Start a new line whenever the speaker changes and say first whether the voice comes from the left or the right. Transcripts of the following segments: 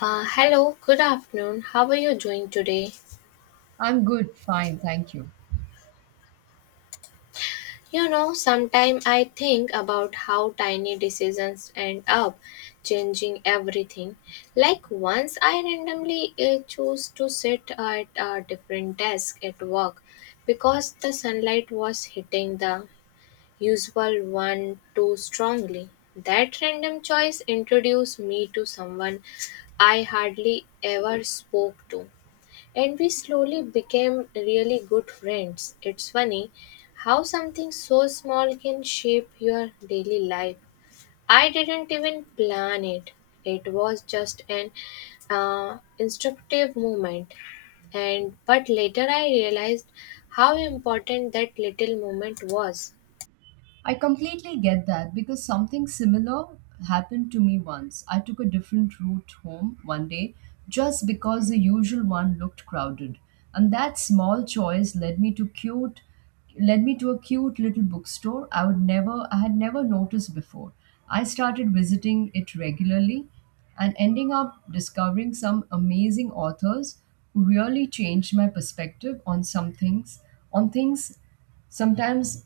left: Hello, good afternoon. How are you doing today?
right: I'm good, fine, thank you.
left: You know, sometimes I think about how tiny decisions end up changing everything. Like once I randomly chose to sit at a different desk at work because the sunlight was hitting the usual one too strongly. That random choice introduced me to someone I hardly ever spoke to, and we slowly became really good friends. It's funny how something so small can shape your daily life. I didn't even plan it. It was just an instructive moment. And but later I realized how important that little moment was.
right: I completely get that because something similar happened to me once. I took a different route home one day just because the usual one looked crowded. And that small choice led me to a cute little bookstore I had never noticed before. I started visiting it regularly and ending up discovering some amazing authors who really changed my perspective on things. Sometimes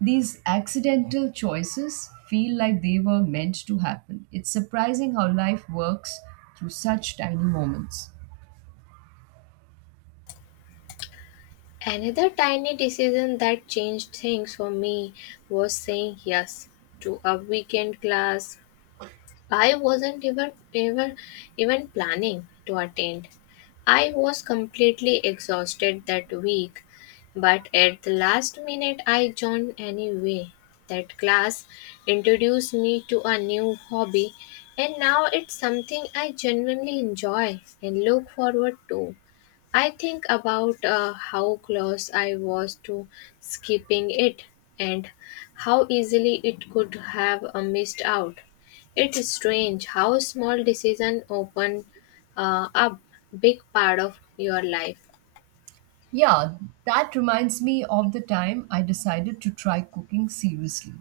right: these accidental choices feel like they were meant to happen. It's surprising how life works through such tiny moments.
left: Another tiny decision that changed things for me was saying yes to a weekend class I wasn't even even planning to attend. I was completely exhausted that week, but at the last minute I joined anyway. That class introduced me to a new hobby, and now it's something I genuinely enjoy and look forward to. I think about how close I was to skipping it and how easily it could have missed out. It's strange how small decisions open up big part of your life.
right: Yeah, that reminds me of the time I decided to try cooking seriously.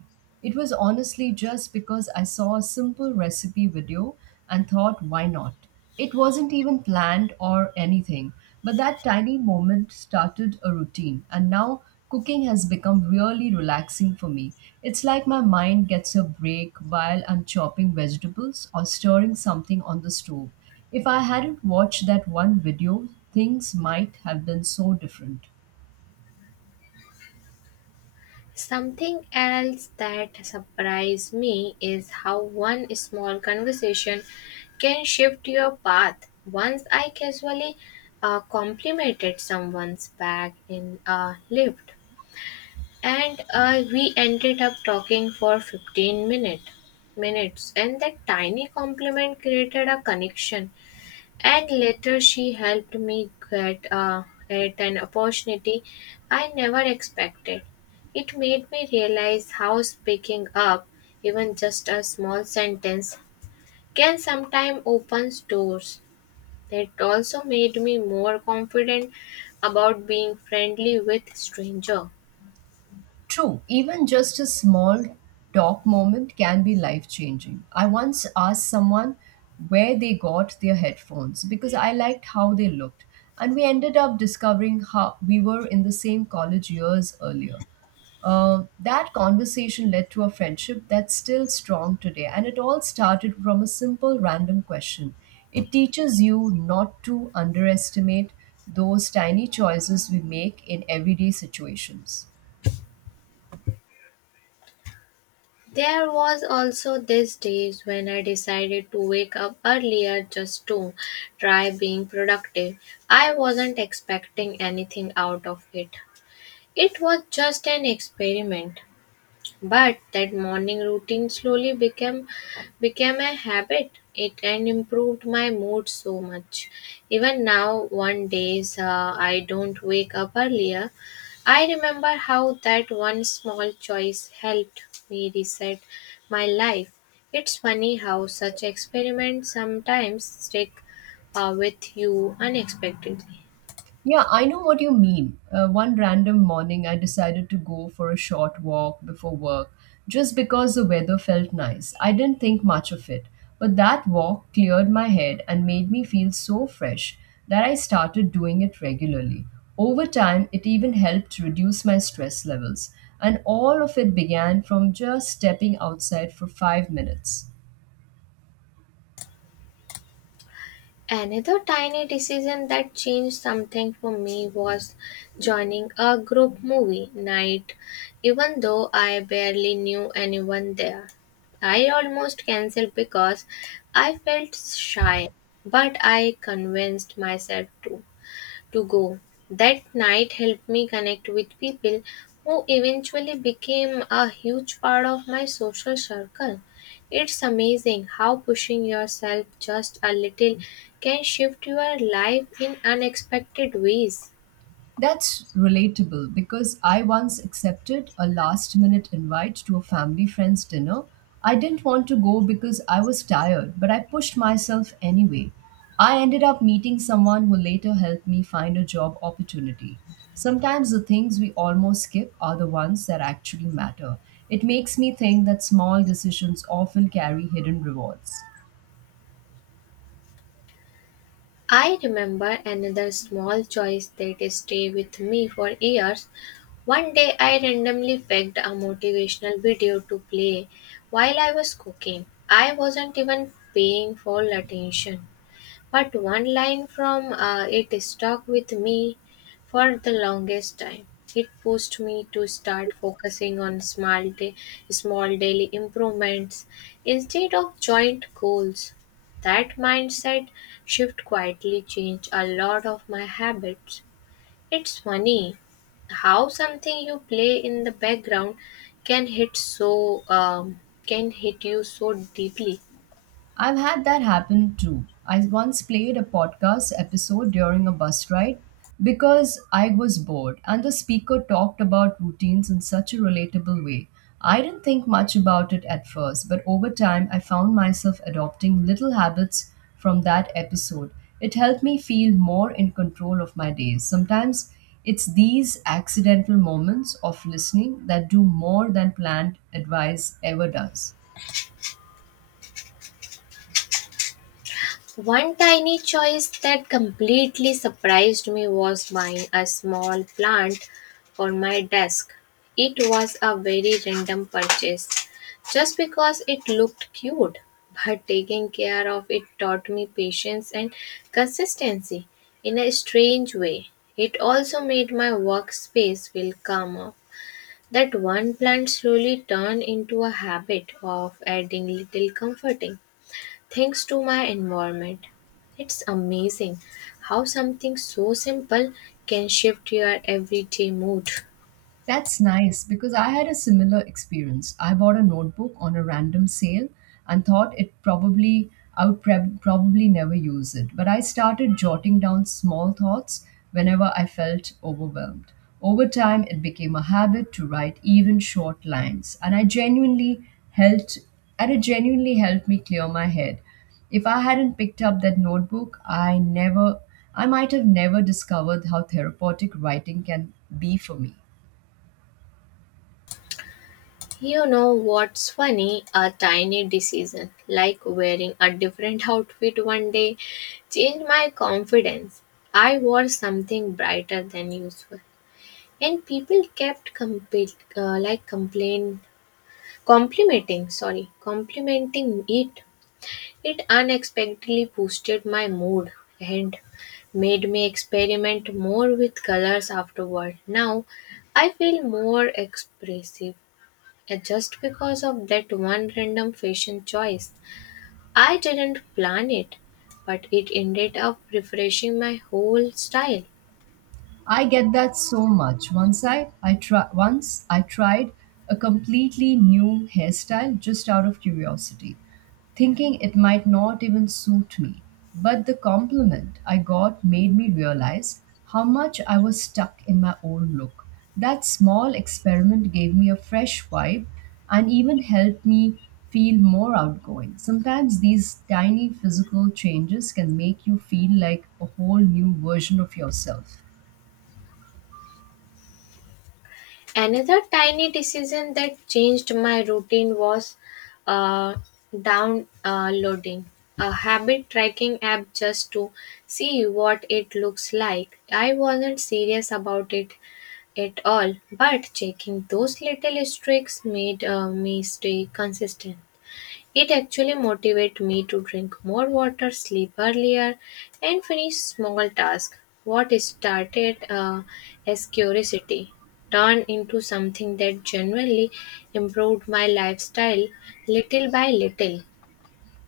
right: It was honestly just because I saw a simple recipe video and thought, why not? It wasn't even planned or anything, but that tiny moment started a routine, and now cooking has become really relaxing for me. It's like my mind gets a break while I'm chopping vegetables or stirring something on the stove. If I hadn't watched that one video, things might have been so different.
left: Something else that surprised me is how one small conversation can shift your path. Once I casually complimented someone's bag in a lift, and we ended up talking for 15 minutes, and that tiny compliment created a connection. And later she helped me get a at an opportunity I never expected. It made me realize how speaking up, even just a small sentence, can sometimes open doors. It also made me more confident about being friendly with strangers.
right: True, even just a small talk moment can be life changing. I once asked someone where they got their headphones because I liked how they looked, and we ended up discovering how we were in the same college years earlier. That conversation led to a friendship that's still strong today, and it all started from a simple random question. It teaches you not to underestimate those tiny choices we make in everyday situations.
left: There was also these days when I decided to wake up earlier just to try being productive. I wasn't expecting anything out of it. It was just an experiment. But that morning routine slowly became a habit. It and improved my mood so much. Even now, one days I don't wake up earlier. I remember how that one small choice helped me reset my life. It's funny how such experiments sometimes stick with you unexpectedly.
right: Yeah, I know what you mean. One random morning, I decided to go for a short walk before work just because the weather felt nice. I didn't think much of it, but that walk cleared my head and made me feel so fresh that I started doing it regularly. Over time, it even helped reduce my stress levels, and all of it began from just stepping outside for 5 minutes.
left: Another tiny decision that changed something for me was joining a group movie night. Even though I barely knew anyone there, I almost cancelled because I felt shy, but I convinced myself to go. That night helped me connect with people who eventually became a huge part of my social circle. It's amazing how pushing yourself just a little can shift your life in unexpected ways.
right: That's relatable because I once accepted a last minute invite to a family friend's dinner. I didn't want to go because I was tired, but I pushed myself anyway. I ended up meeting someone who later helped me find a job opportunity. Sometimes the things we almost skip are the ones that actually matter. It makes me think that small decisions often carry hidden rewards.
left: I remember another small choice that stayed with me for years. One day I randomly picked a motivational video to play while I was cooking. I wasn't even paying full attention. But one line from it stuck with me for the longest time. It pushed me to start focusing on small daily improvements instead of joint goals. That mindset shift quietly changed a lot of my habits. It's funny how something you play in the background can hit so can hit you so deeply.
right: I've had that happen too. I once played a podcast episode during a bus ride because I was bored, and the speaker talked about routines in such a relatable way. I didn't think much about it at first, but over time, I found myself adopting little habits from that episode. It helped me feel more in control of my days. Sometimes it's these accidental moments of listening that do more than planned advice ever does.
left: One tiny choice that completely surprised me was buying a small plant for my desk. It was a very random purchase just because it looked cute, but taking care of it taught me patience and consistency in a strange way. It also made my workspace feel calmer. That one plant slowly turned into a habit of adding little comforting thanks to my environment. It's amazing how something so simple can shift your everyday mood.
right: That's nice because I had a similar experience. I bought a notebook on a random sale and thought it probably I would probably never use it, but I started jotting down small thoughts whenever I felt overwhelmed. Over time, it became a habit to write even short lines, helped and it genuinely helped me clear my head. If I hadn't picked up that notebook, I might have never discovered how therapeutic writing can be for me.
left: You know what's funny? A tiny decision like wearing a different outfit one day changed my confidence. I wore something brighter than usual, and people kept compa- like complain complimenting sorry complimenting it. It unexpectedly boosted my mood and made me experiment more with colors afterward. Now I feel more expressive just because of that one random fashion choice. I didn't plan it, but it ended up refreshing my whole style.
right: I get that so much. Once I tried a completely new hairstyle just out of curiosity, thinking it might not even suit me. But the compliment I got made me realize how much I was stuck in my old look. That small experiment gave me a fresh vibe and even helped me feel more outgoing. Sometimes these tiny physical changes can make you feel like a whole new version of yourself.
left: Another tiny decision that changed my routine was uh, downloading a habit tracking app just to see what it looks like. I wasn't serious about it at all, but checking those little streaks made me stay consistent. It actually motivated me to drink more water, sleep earlier, and finish small tasks. What started as curiosity turned into something that genuinely improved my lifestyle little by little.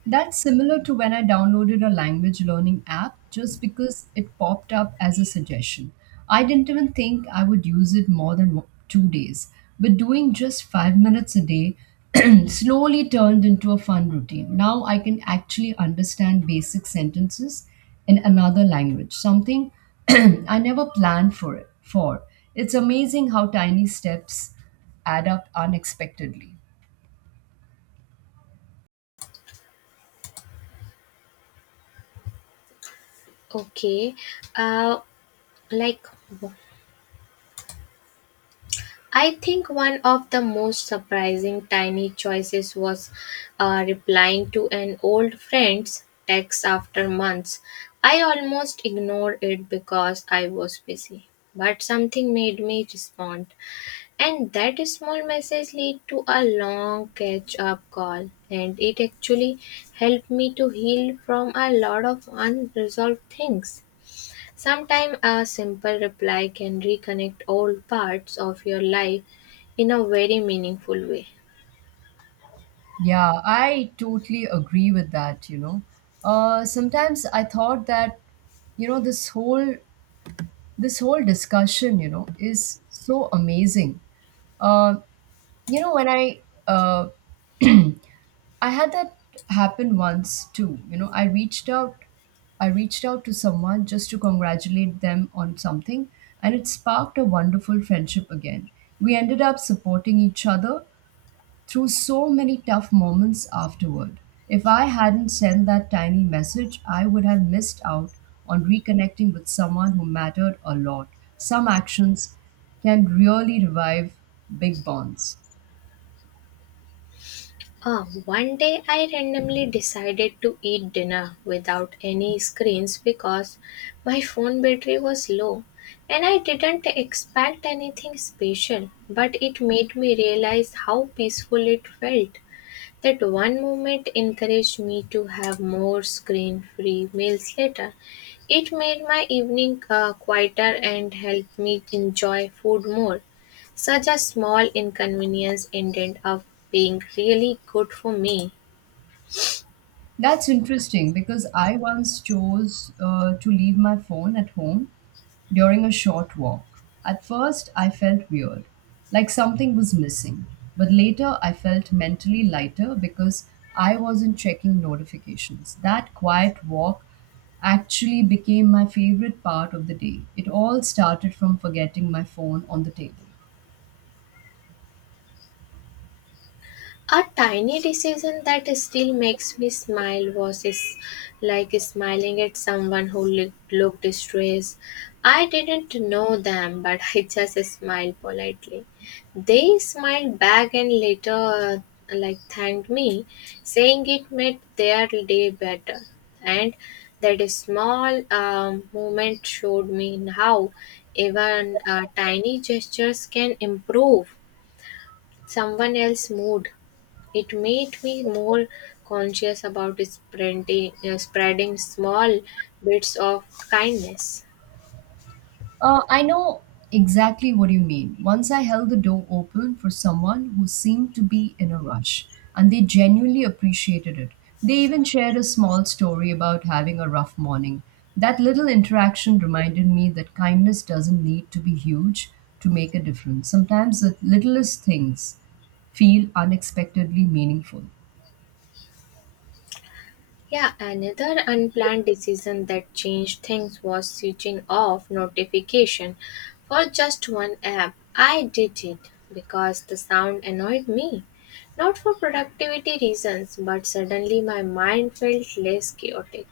right: That's similar to when I downloaded a language learning app just because it popped up as a suggestion. I didn't even think I would use it more than 2 days, but doing just 5 minutes a day slowly turned into a fun routine. Now I can actually understand basic sentences in another language, something I never planned for it for. It's amazing how tiny steps add up unexpectedly.
left: Okay, uh, like I think one of the most surprising tiny choices was replying to an old friend's text after months. I almost ignored it because I was busy, but something made me respond, and that small message led to a long catch up call, and it actually helped me to heal from a lot of unresolved things. Sometimes a simple reply can reconnect old parts of your life in a very meaningful way.
right: Yeah, I totally agree with that. Sometimes I thought that, this whole discussion, is so amazing. Uh, you know, when uh, I had that happen once too. I reached out to someone just to congratulate them on something, and it sparked a wonderful friendship again. We ended up supporting each other through so many tough moments afterward. If I hadn't sent that tiny message, I would have missed out on reconnecting with someone who mattered a lot. Some actions can really revive big bonds.
left: Ah, one day I randomly decided to eat dinner without any screens because my phone battery was low, and I didn't expect anything special, but it made me realize how peaceful it felt. That one moment encouraged me to have more screen free meals later. It made my evening quieter and helped me enjoy food more. Such a small inconvenience ended up being really good for me.
right: That's interesting because I once chose to leave my phone at home during a short walk. At first, I felt weird, like something was missing. But later, I felt mentally lighter because I wasn't checking notifications. That quiet walk actually became my favorite part of the day. It all started from forgetting my phone on the table.
left: A tiny decision that still makes me smile was is like smiling at someone who looked distressed. I didn't know them, but I just smiled politely. They smiled back and later thanked me, saying it made their day better. And that small moment showed me how even tiny gestures can improve someone else's mood. It made me more conscious about spreading small bits of kindness.
right: I know exactly what you mean. Once I held the door open for someone who seemed to be in a rush, and they genuinely appreciated it. They even shared a small story about having a rough morning. That little interaction reminded me that kindness doesn't need to be huge to make a difference. Sometimes the littlest things feel unexpectedly meaningful.
left: Yeah, another unplanned decision that changed things was switching off notification for just one app. I did it because the sound annoyed me. Not for productivity reasons, but suddenly my mind felt less chaotic,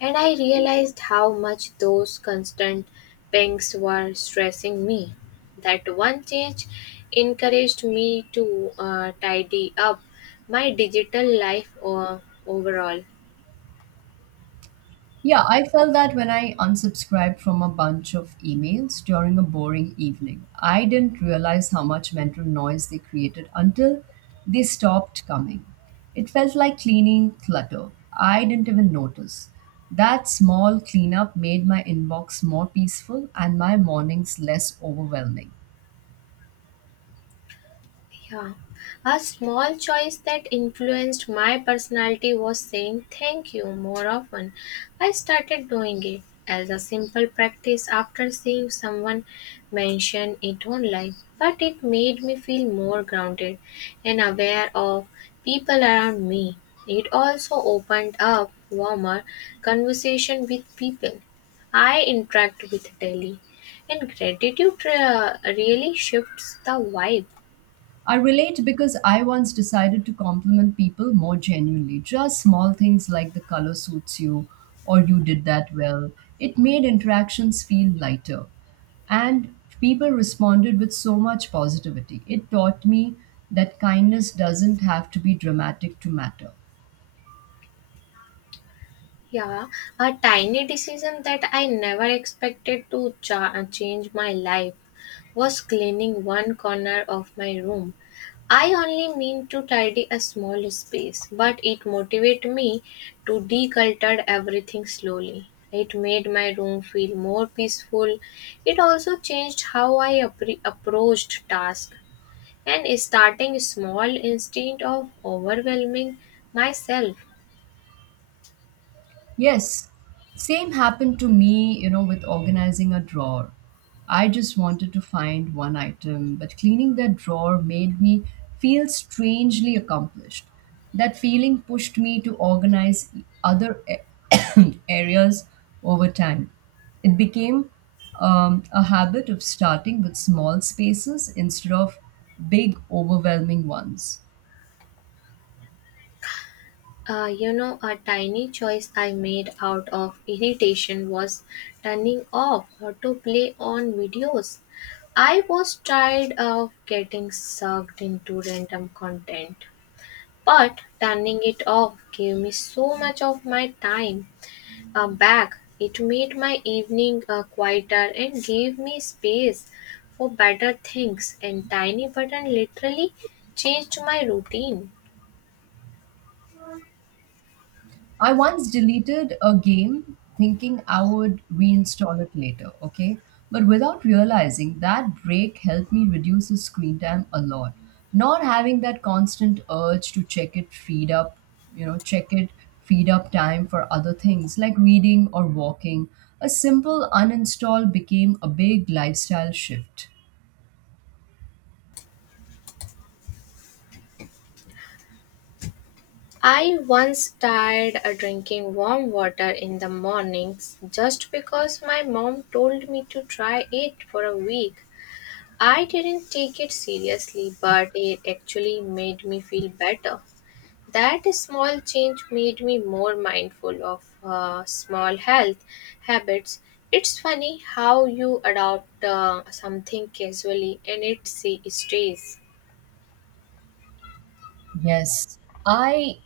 left: and I realized how much those constant pings were stressing me. That one change encouraged me to tidy up my digital life overall.
right: Yeah, I felt that when I unsubscribed from a bunch of emails during a boring evening. I didn't realize how much mental noise they created until they stopped coming. It felt like cleaning clutter. I didn't even notice. That small cleanup made my inbox more peaceful and my mornings less overwhelming.
left: Yeah. A small choice that influenced my personality was saying thank you more often. I started doing it as a simple practice after seeing someone mention it online, but it made me feel more grounded and aware of people around me. It also opened up warmer conversation with people I interact with daily, and gratitude really shifts the vibe.
right: I relate because I once decided to compliment people more genuinely. Just small things like the color suits you or you did that well. It made interactions feel lighter. And people responded with so much positivity. It taught me that kindness doesn't have to be dramatic to matter.
left: Yeah, a tiny decision that I never expected to change my life was cleaning one corner of my room. I only mean to tidy a small space, but it motivated me to declutter everything slowly. It made my room feel more peaceful. It also changed how I approached tasks and starting small instead of overwhelming myself.
right: Yes, same happened to me, with organizing a drawer. I just wanted to find one item, but cleaning that drawer made me feel strangely accomplished. That feeling pushed me to organize other areas over time. It became a habit of starting with small spaces instead of big, overwhelming ones.
left: You know, a tiny choice I made out of irritation was turning off auto play on videos. I was tired of getting sucked into random content, but turning it off gave me so much of my time back. It made my evening quieter and gave me space for better things, and Tiny Button literally changed my routine.
right: I once deleted a game thinking I would reinstall it later, okay? But without realizing that break helped me reduce the screen time a lot. Not having that constant urge to check it freed up, you know, check it freed up time for other things like reading or walking. A simple uninstall became a big lifestyle shift.
left: I once tried drinking warm water in the mornings just because my mom told me to try it for a week. I didn't take it seriously, but it actually made me feel better. That small change made me more mindful of small health habits. It's funny how you adopt something casually and it see- stays.
right: Yes. I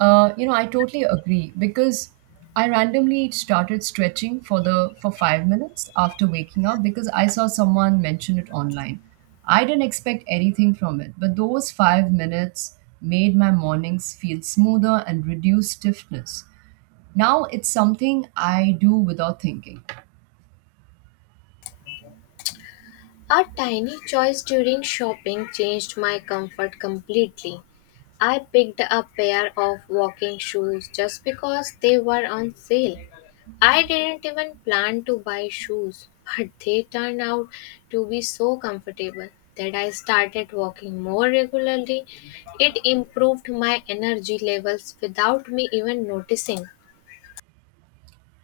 right: I totally agree because I randomly started stretching for 5 minutes after waking up because I saw someone mention it online. I didn't expect anything from it, but those 5 minutes made my mornings feel smoother and reduced stiffness. Now it's something I do without thinking.
left: A tiny choice during shopping changed my comfort completely. I picked a pair of walking shoes just because they were on sale. I didn't even plan to buy shoes, but they turned out to be so comfortable that I started walking more regularly. It improved my energy levels without me even noticing.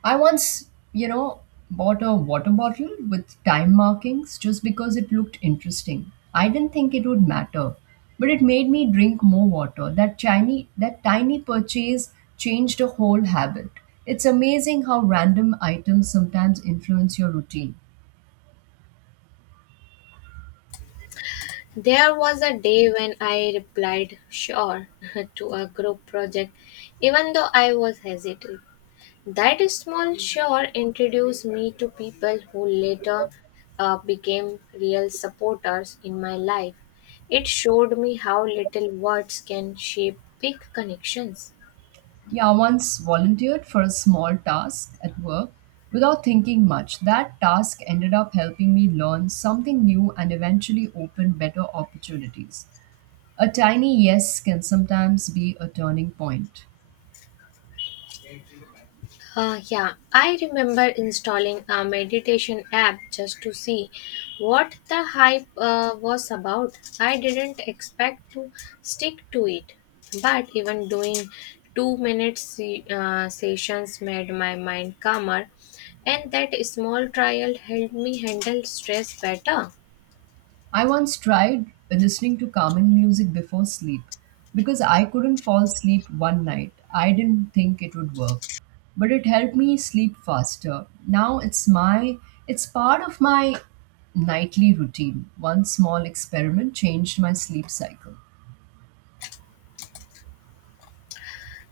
right: I once bought a water bottle with time markings just because it looked interesting. I didn't think it would matter, but it made me drink more water. That tiny purchase changed a whole habit. It's amazing how random items sometimes influence your routine.
left: There was a day when I replied "sure" to a group project, even though I was hesitant. That small "sure" introduced me to people who later became real supporters in my life. It showed me how little words can shape big connections.
right: Yeah, I once volunteered for a small task at work without thinking much. That task ended up helping me learn something new and eventually open better opportunities. A tiny yes can sometimes be a turning point.
left: Yeah, I remember installing a meditation app just to see what the hype was about. I didn't expect to stick to it, but even doing two minute sessions made my mind calmer, and that small trial helped me handle stress better.
right: I once tried listening to calming music before sleep because I couldn't fall asleep one night. I didn't think it would work, but it helped me sleep faster. Now it's part of my nightly routine. One small experiment changed my sleep cycle.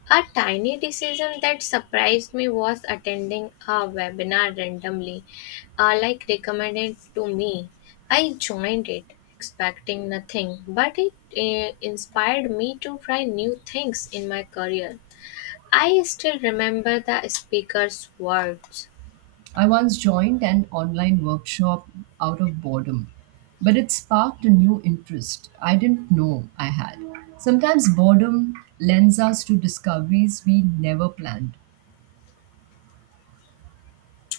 left: A tiny decision that surprised me was attending a webinar randomly, recommended to me. I joined it expecting nothing, but it inspired me to try new things in my career. I still remember the speaker's words.
right: I once joined an online workshop out of boredom, but it sparked a new interest I didn't know I had. Sometimes boredom lends us to discoveries we never planned.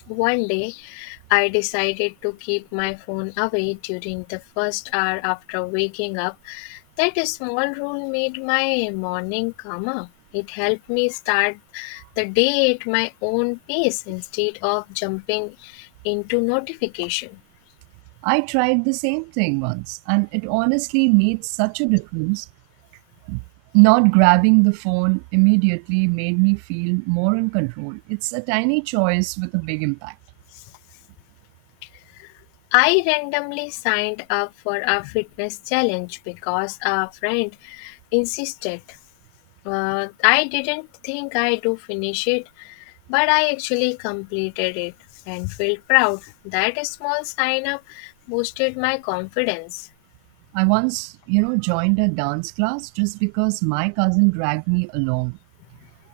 left: One day, I decided to keep my phone away during the first hour after waking up. That small rule made my morning calmer. It helped me start the day at my own pace instead of jumping into notification.
right: I tried the same thing once, and it honestly made such a difference. Not grabbing the phone immediately made me feel more in control. It's a tiny choice with a big impact.
left: I randomly signed up for a fitness challenge because a friend insisted. I didn't think I do finish it, but I actually completed it and felt proud. That small sign up boosted my confidence.
right: I once joined a dance class just because my cousin dragged me along.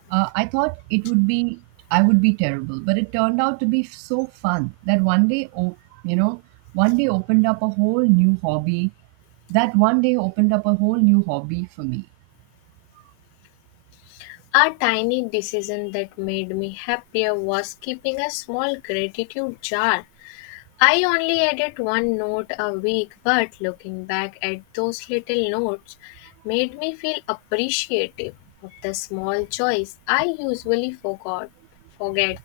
right: I thought it would be I would be terrible, but it turned out to be so fun that one day, oh, you know, one day opened up a whole new hobby. That one day opened up a whole new hobby for me.
left: A tiny decision that made me happier was keeping a small gratitude jar. I only added one note a week, but looking back at those little notes made me feel appreciative of the small joys I usually forgot forget.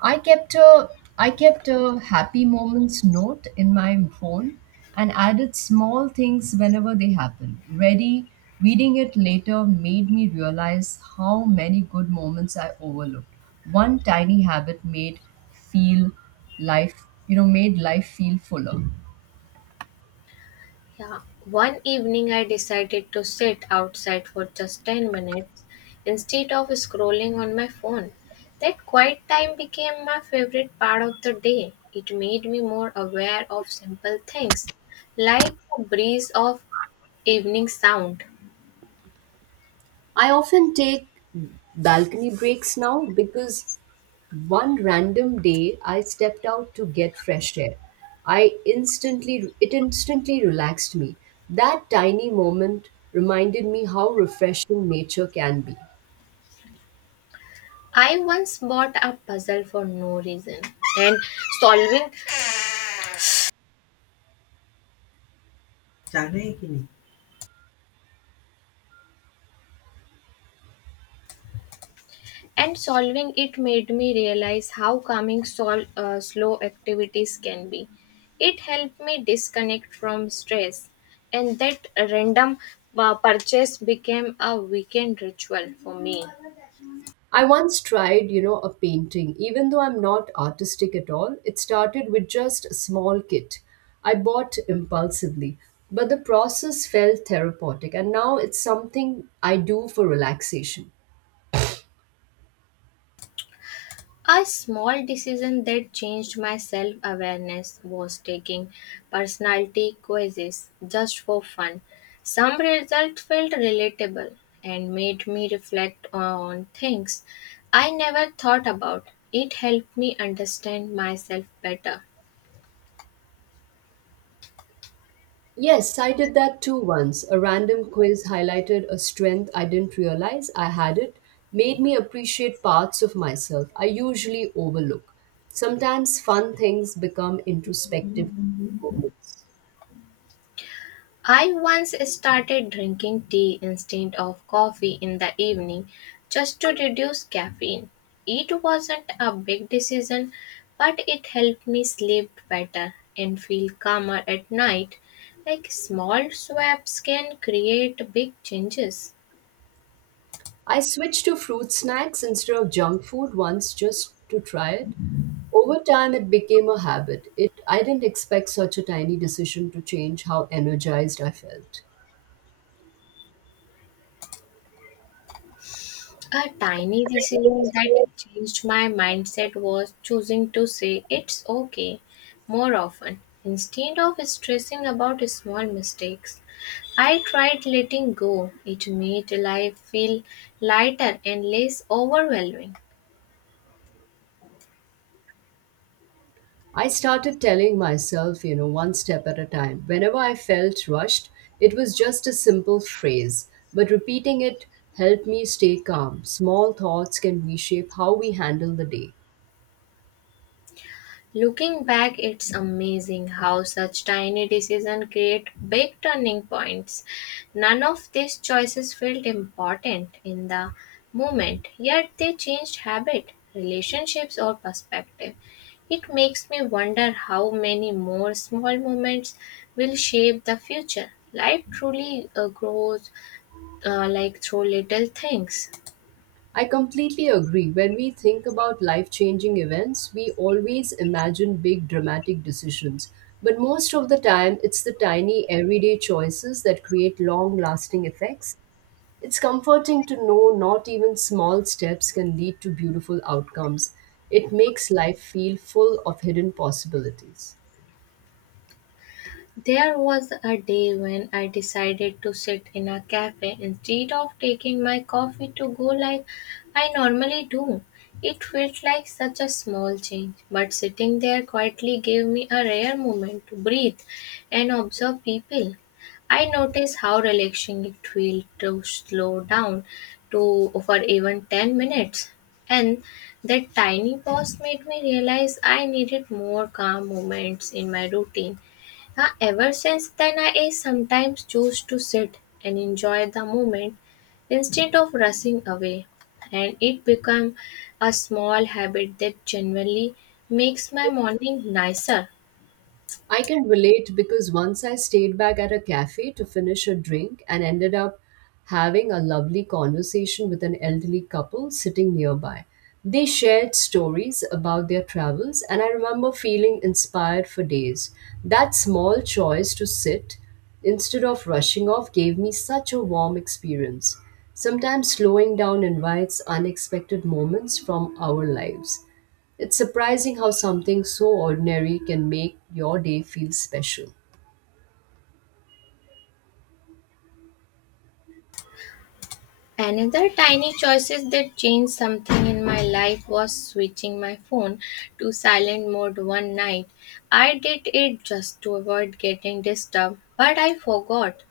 right: I kept a I kept a happy moments note in my phone and added small things whenever they happened. Ready reading it later made me realize how many good moments I overlooked. One tiny habit made feel life you know made life feel fuller.
left: Yeah. One evening, I decided to sit outside for just 10 minutes instead of scrolling on my phone. That quiet time became my favorite part of the day. It made me more aware of simple things, like the breeze of evening sound.
right: I often take balcony breaks now because one random day I stepped out to get fresh air. I instantly it instantly relaxed me. That tiny moment reminded me how refreshing nature can be.
left: I once bought a puzzle for no reason, and solving solving it made me realize how calming slow activities can be. It helped me disconnect from stress, and that random purchase became a weekend ritual for me.
right: I once tried a painting. Even though I'm not artistic at all, it started with just a small kit I bought impulsively. But the process felt therapeutic, and now it's something I do for relaxation.
left: A small decision that changed my self awareness was taking personality quizzes just for fun. Some results felt relatable and made me reflect on things I never thought about. It helped me understand myself better.
right: Yes, I did that too once. A random quiz highlighted a strength I didn't realize I had it, made me appreciate parts of myself I usually overlook. Sometimes fun things become introspective moments.
left: I once started drinking tea instead of coffee in the evening just to reduce caffeine. It wasn't a big decision, but it helped me sleep better and feel calmer at night. Like small swaps can create big changes.
right: I switched to fruit snacks instead of junk food once just to try it. Over time, it became a habit. It, I didn't expect such a tiny decision to change how energized I felt.
left: A tiny decision that changed my mindset was choosing to say it's okay more often. Instead of stressing about small mistakes, I tried letting go. It made life feel lighter and less overwhelming.
right: I started telling myself, one step at a time. Whenever I felt rushed, it was just a simple phrase, but repeating it helped me stay calm. Small thoughts can reshape how we handle the day.
left: Looking back, it's amazing how such tiny decisions create big turning points. None of these choices felt important in the moment, yet they changed habit, relationships, or perspective. It makes me wonder how many more small moments will shape the future. Life truly grows like through little things.
right: I completely agree. When we think about life changing events, we always imagine big dramatic decisions. But most of the time, it's the tiny everyday choices that create long lasting effects. It's comforting to know not even small steps can lead to beautiful outcomes. It makes life feel full of hidden possibilities.
left: There was a day when I decided to sit in a cafe instead of taking my coffee to go like I normally do. It felt like such a small change, but sitting there quietly gave me a rare moment to breathe and observe people. I noticed how relaxing it felt to slow down to for even 10 minutes. And that tiny pause made me realize I needed more calm moments in my routine. Ever since then, I sometimes choose to sit and enjoy the moment instead of rushing away, and it become a small habit that genuinely makes my morning nicer.
right: I can relate because once I stayed back at a cafe to finish a drink and ended up having a lovely conversation with an elderly couple sitting nearby. They shared stories about their travels, and I remember feeling inspired for days. That small choice to sit instead of rushing off gave me such a warm experience. Sometimes slowing down invites unexpected moments from our lives. It's surprising how something so ordinary can make your day feel special.
left: Another tiny choices that changed something in my life was switching my phone to silent mode one night. I did it just to avoid getting disturbed, but I forgot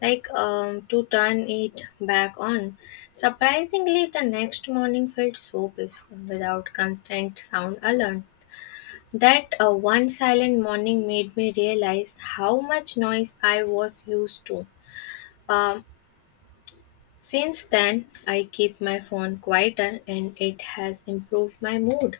left: to turn it back on. Surprisingly, the next morning felt so peaceful without constant sound alarm. That one silent morning made me realize how much noise I was used to. Um, since then, I keep my phone quieter and it has improved my mood.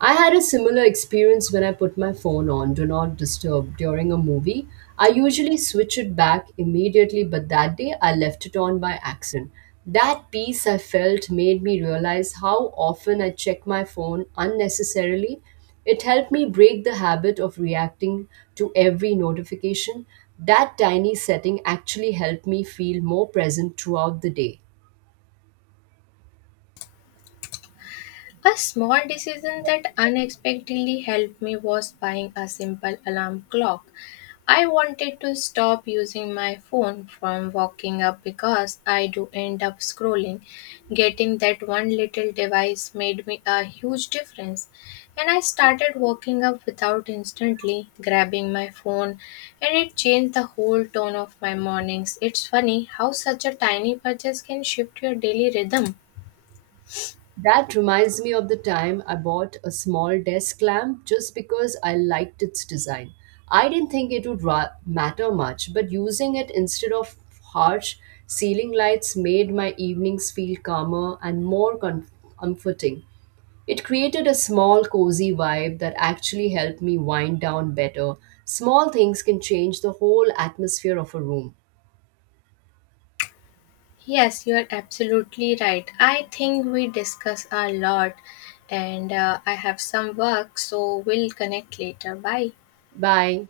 right: I had a similar experience when I put my phone on Do Not Disturb during a movie. I usually switch it back immediately, but that day I left it on by accident. That peace I felt made me realize how often I check my phone unnecessarily. It helped me break the habit of reacting to every notification. That tiny setting actually helped me feel more present throughout the day.
left: A small decision that unexpectedly helped me was buying a simple alarm clock. I wanted to stop using my phone from waking up because I do end up scrolling. Getting that one little device made me a huge difference, and I started waking up without instantly grabbing my phone, and it changed the whole tone of my mornings. It's funny how such a tiny purchase can shift your daily rhythm.
right: That reminds me of the time I bought a small desk lamp just because I liked its design. I didn't think it would matter much, but using it instead of harsh ceiling lights made my evenings feel calmer and more comforting. It created a small, cozy vibe that actually helped me wind down better. Small things can change the whole atmosphere of a room.
left: Yes, you are absolutely right. I think we discuss a lot, and I have some work, so we'll connect later. Bye.
right: Bye.